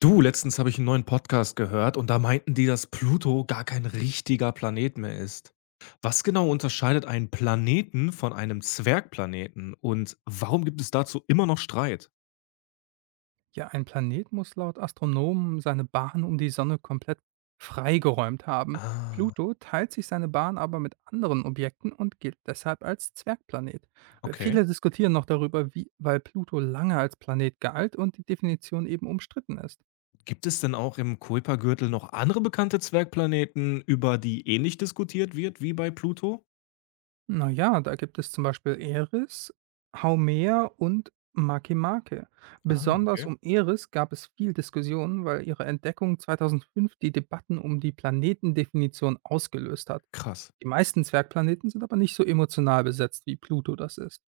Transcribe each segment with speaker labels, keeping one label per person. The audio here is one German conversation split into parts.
Speaker 1: Du, letztens habe ich einen neuen Podcast gehört und da meinten die, dass Pluto gar kein richtiger Planet mehr ist. Was genau unterscheidet einen Planeten von einem Zwergplaneten und warum gibt es dazu immer noch Streit?
Speaker 2: Ja, ein Planet muss laut Astronomen seine Bahn um die Sonne komplett freigeräumt haben.
Speaker 1: Ah,
Speaker 2: Pluto teilt sich seine Bahn aber mit anderen Objekten und gilt deshalb als Zwergplanet. Äh,
Speaker 1: okay.
Speaker 2: Viele diskutieren noch darüber, wie, weil Pluto lange als Planet galt und die Definition eben umstritten ist.
Speaker 1: Gibt es denn auch im Kuipergürtel noch andere bekannte Zwergplaneten, über die ähnlich diskutiert wird wie bei Pluto?
Speaker 2: Naja, da gibt es zum Beispiel Eris, Haumea und Makemake.
Speaker 1: Ah,
Speaker 2: Besonders
Speaker 1: okay.
Speaker 2: um Eris gab es viel Diskussionen, weil ihre Entdeckung 2005 die Debatten um die Planetendefinition ausgelöst hat.
Speaker 1: Krass.
Speaker 2: Die meisten Zwergplaneten sind aber nicht so emotional besetzt, wie Pluto das ist.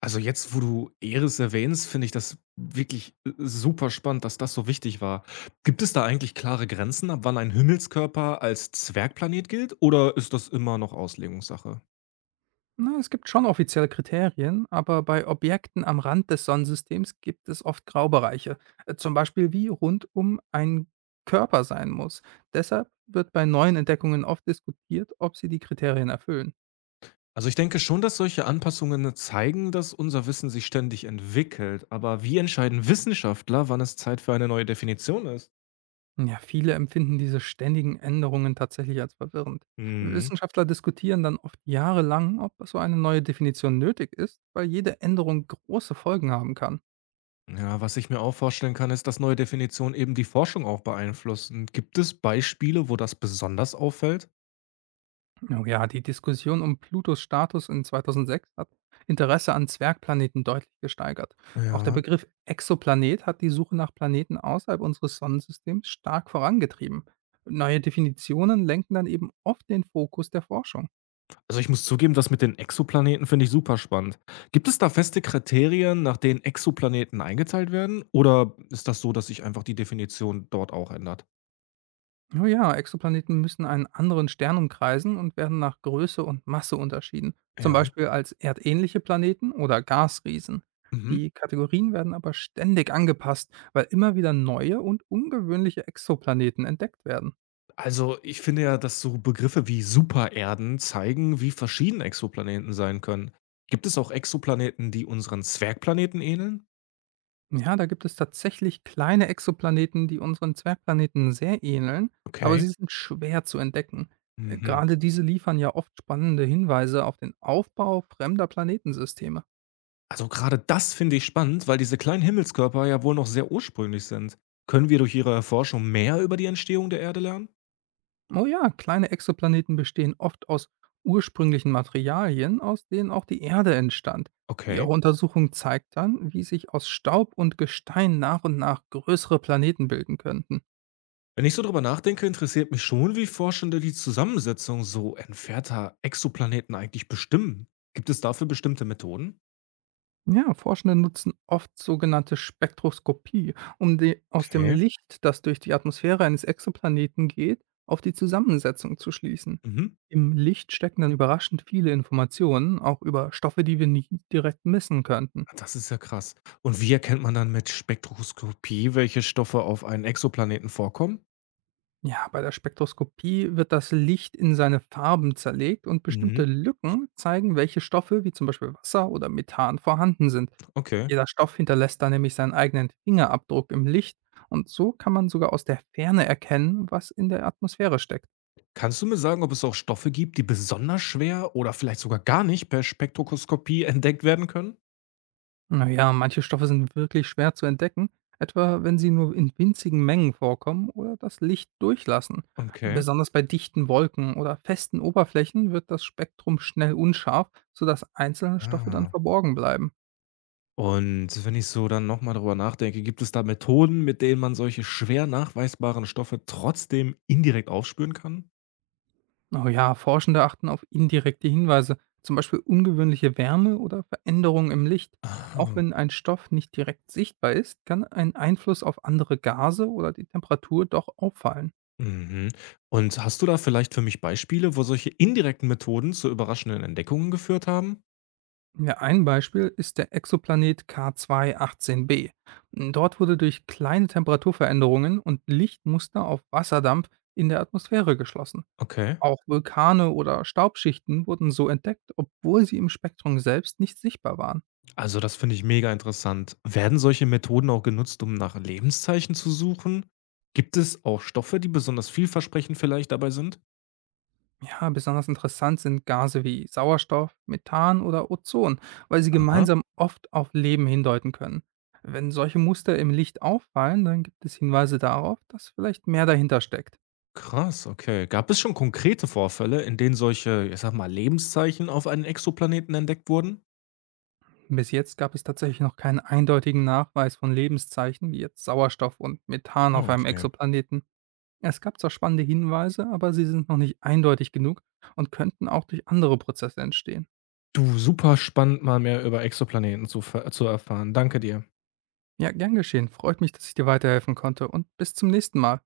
Speaker 1: Also jetzt, wo du Eris erwähnst, finde ich das wirklich super spannend, dass das so wichtig war. Gibt es da eigentlich klare Grenzen, ab wann ein Himmelskörper als Zwergplanet gilt oder ist das immer noch Auslegungssache?
Speaker 2: Na, es gibt schon offizielle Kriterien, aber bei Objekten am Rand des Sonnensystems gibt es oft Graubereiche, zum Beispiel wie rund um ein Körper sein muss. Deshalb wird bei neuen Entdeckungen oft diskutiert, ob sie die Kriterien erfüllen.
Speaker 1: Also ich denke schon, dass solche Anpassungen zeigen, dass unser Wissen sich ständig entwickelt, aber wie entscheiden Wissenschaftler, wann es Zeit für eine neue Definition ist?
Speaker 2: Ja, viele empfinden diese ständigen Änderungen tatsächlich als verwirrend.
Speaker 1: Mhm.
Speaker 2: Wissenschaftler diskutieren dann oft jahrelang, ob so eine neue Definition nötig ist, weil jede Änderung große Folgen haben kann.
Speaker 1: Ja, was ich mir auch vorstellen kann, ist, dass neue Definitionen eben die Forschung auch beeinflussen. Gibt es Beispiele, wo das besonders auffällt?
Speaker 2: Oh ja, die Diskussion um Plutos Status in 2006 hat Interesse an Zwergplaneten deutlich gesteigert. Auch der
Speaker 1: Ja.
Speaker 2: Begriff Exoplanet hat die Suche nach Planeten außerhalb unseres Sonnensystems stark vorangetrieben. Neue Definitionen lenken dann eben oft den Fokus der Forschung.
Speaker 1: Also, ich muss zugeben, das mit den Exoplaneten finde ich super spannend. Gibt es da feste Kriterien, nach denen Exoplaneten eingeteilt werden? Oder ist das so, dass sich einfach die Definition dort auch ändert?
Speaker 2: Oh ja, Exoplaneten müssen einen anderen Stern umkreisen und werden nach Größe und Masse unterschieden, zum
Speaker 1: Ja.
Speaker 2: Beispiel als erdähnliche Planeten oder Gasriesen.
Speaker 1: Mhm.
Speaker 2: Die Kategorien werden aber ständig angepasst, weil immer wieder neue und ungewöhnliche Exoplaneten entdeckt werden.
Speaker 1: Also, ich finde ja, dass so Begriffe wie Supererden zeigen, wie verschieden Exoplaneten sein können. Gibt es auch Exoplaneten, die unseren Zwergplaneten ähneln?
Speaker 2: Ja, da gibt es tatsächlich kleine Exoplaneten, die unseren Zwergplaneten sehr ähneln, aber
Speaker 1: Okay.
Speaker 2: sie sind schwer zu entdecken. Äh,
Speaker 1: Mhm.
Speaker 2: Gerade diese liefern ja oft spannende Hinweise auf den Aufbau fremder Planetensysteme.
Speaker 1: Also gerade das finde ich spannend, weil diese kleinen Himmelskörper ja wohl noch sehr ursprünglich sind. Können wir durch Ihre Erforschung mehr über die Entstehung der Erde lernen?
Speaker 2: Oh ja, kleine Exoplaneten bestehen oft aus ursprünglichen Materialien, aus denen auch die Erde entstand. Ihre
Speaker 1: Okay.
Speaker 2: Untersuchung zeigt dann, wie sich aus Staub und Gestein nach und nach größere Planeten bilden könnten.
Speaker 1: Wenn ich so drüber nachdenke, interessiert mich schon, wie Forschende die Zusammensetzung so entfernter Exoplaneten eigentlich bestimmen. Gibt es dafür bestimmte Methoden?
Speaker 2: Ja, Forschende nutzen oft sogenannte Spektroskopie, um die, aus dem
Speaker 1: Okay.
Speaker 2: Licht, das durch die Atmosphäre eines Exoplaneten geht, auf die Zusammensetzung zu schließen.
Speaker 1: Mhm.
Speaker 2: Im Licht stecken dann überraschend viele Informationen, auch über Stoffe, die wir nie direkt messen könnten.
Speaker 1: Ah, das ist ja krass. Und wie erkennt man dann mit Spektroskopie, welche Stoffe auf einem Exoplaneten vorkommen?
Speaker 2: Ja, bei der Spektroskopie wird das Licht in seine Farben zerlegt und bestimmte
Speaker 1: Mhm.
Speaker 2: Lücken zeigen, welche Stoffe, wie zum Beispiel Wasser oder Methan, vorhanden sind.
Speaker 1: Okay.
Speaker 2: Jeder Stoff hinterlässt da nämlich seinen eigenen Fingerabdruck im Licht und so kann man sogar aus der Ferne erkennen, was in der Atmosphäre steckt.
Speaker 1: Kannst du mir sagen, ob es auch Stoffe gibt, die besonders schwer oder vielleicht sogar gar nicht per Spektroskopie entdeckt werden können?
Speaker 2: Naja, manche Stoffe sind wirklich schwer zu entdecken, etwa wenn sie nur in winzigen Mengen vorkommen oder das Licht durchlassen.
Speaker 1: Okay.
Speaker 2: Besonders bei dichten Wolken oder festen Oberflächen wird das Spektrum schnell unscharf, sodass einzelne Stoffe dann
Speaker 1: Ah.
Speaker 2: verborgen bleiben.
Speaker 1: Und wenn ich so dann noch mal drüber nachdenke, gibt es da Methoden, mit denen man solche schwer nachweisbaren Stoffe trotzdem indirekt aufspüren kann?
Speaker 2: Oh ja, Forschende achten auf indirekte Hinweise, zum Beispiel ungewöhnliche Wärme oder Veränderungen im Licht. Auch
Speaker 1: Ah.
Speaker 2: wenn ein Stoff nicht direkt sichtbar ist, kann ein Einfluss auf andere Gase oder die Temperatur doch auffallen.
Speaker 1: Mhm. Und hast du da vielleicht für mich Beispiele, wo solche indirekten Methoden zu überraschenden Entdeckungen geführt haben?
Speaker 2: Ja, ein Beispiel ist der Exoplanet K2-18b. Dort wurde durch kleine Temperaturveränderungen und Lichtmuster auf Wasserdampf in der Atmosphäre geschlossen.
Speaker 1: Okay.
Speaker 2: Auch Vulkane oder Staubschichten wurden so entdeckt, obwohl sie im Spektrum selbst nicht sichtbar waren.
Speaker 1: Also das finde ich mega interessant. Werden solche Methoden auch genutzt, um nach Lebenszeichen zu suchen? Gibt es auch Stoffe, die besonders vielversprechend vielleicht dabei sind?
Speaker 2: Ja, besonders interessant sind Gase wie Sauerstoff, Methan oder Ozon, weil sie
Speaker 1: Aha.
Speaker 2: gemeinsam oft auf Leben hindeuten können. Wenn solche Muster im Licht auffallen, dann gibt es Hinweise darauf, dass vielleicht mehr dahinter steckt.
Speaker 1: Krass, okay. Gab es schon konkrete Vorfälle, in denen solche, ich sage mal, Lebenszeichen auf einem Exoplaneten entdeckt wurden?
Speaker 2: Bis jetzt gab es tatsächlich noch keinen eindeutigen Nachweis von Lebenszeichen wie jetzt Sauerstoff und Methan
Speaker 1: Ah,
Speaker 2: auf einem
Speaker 1: okay.
Speaker 2: Exoplaneten. Es gab zwar spannende Hinweise, aber sie sind noch nicht eindeutig genug und könnten auch durch andere Prozesse entstehen.
Speaker 1: Du, super spannend, mal mehr über Exoplaneten zu ver zu erfahren. Danke dir.
Speaker 2: Ja, gern geschehen. Freut mich, dass ich dir weiterhelfen konnte und bis zum nächsten Mal.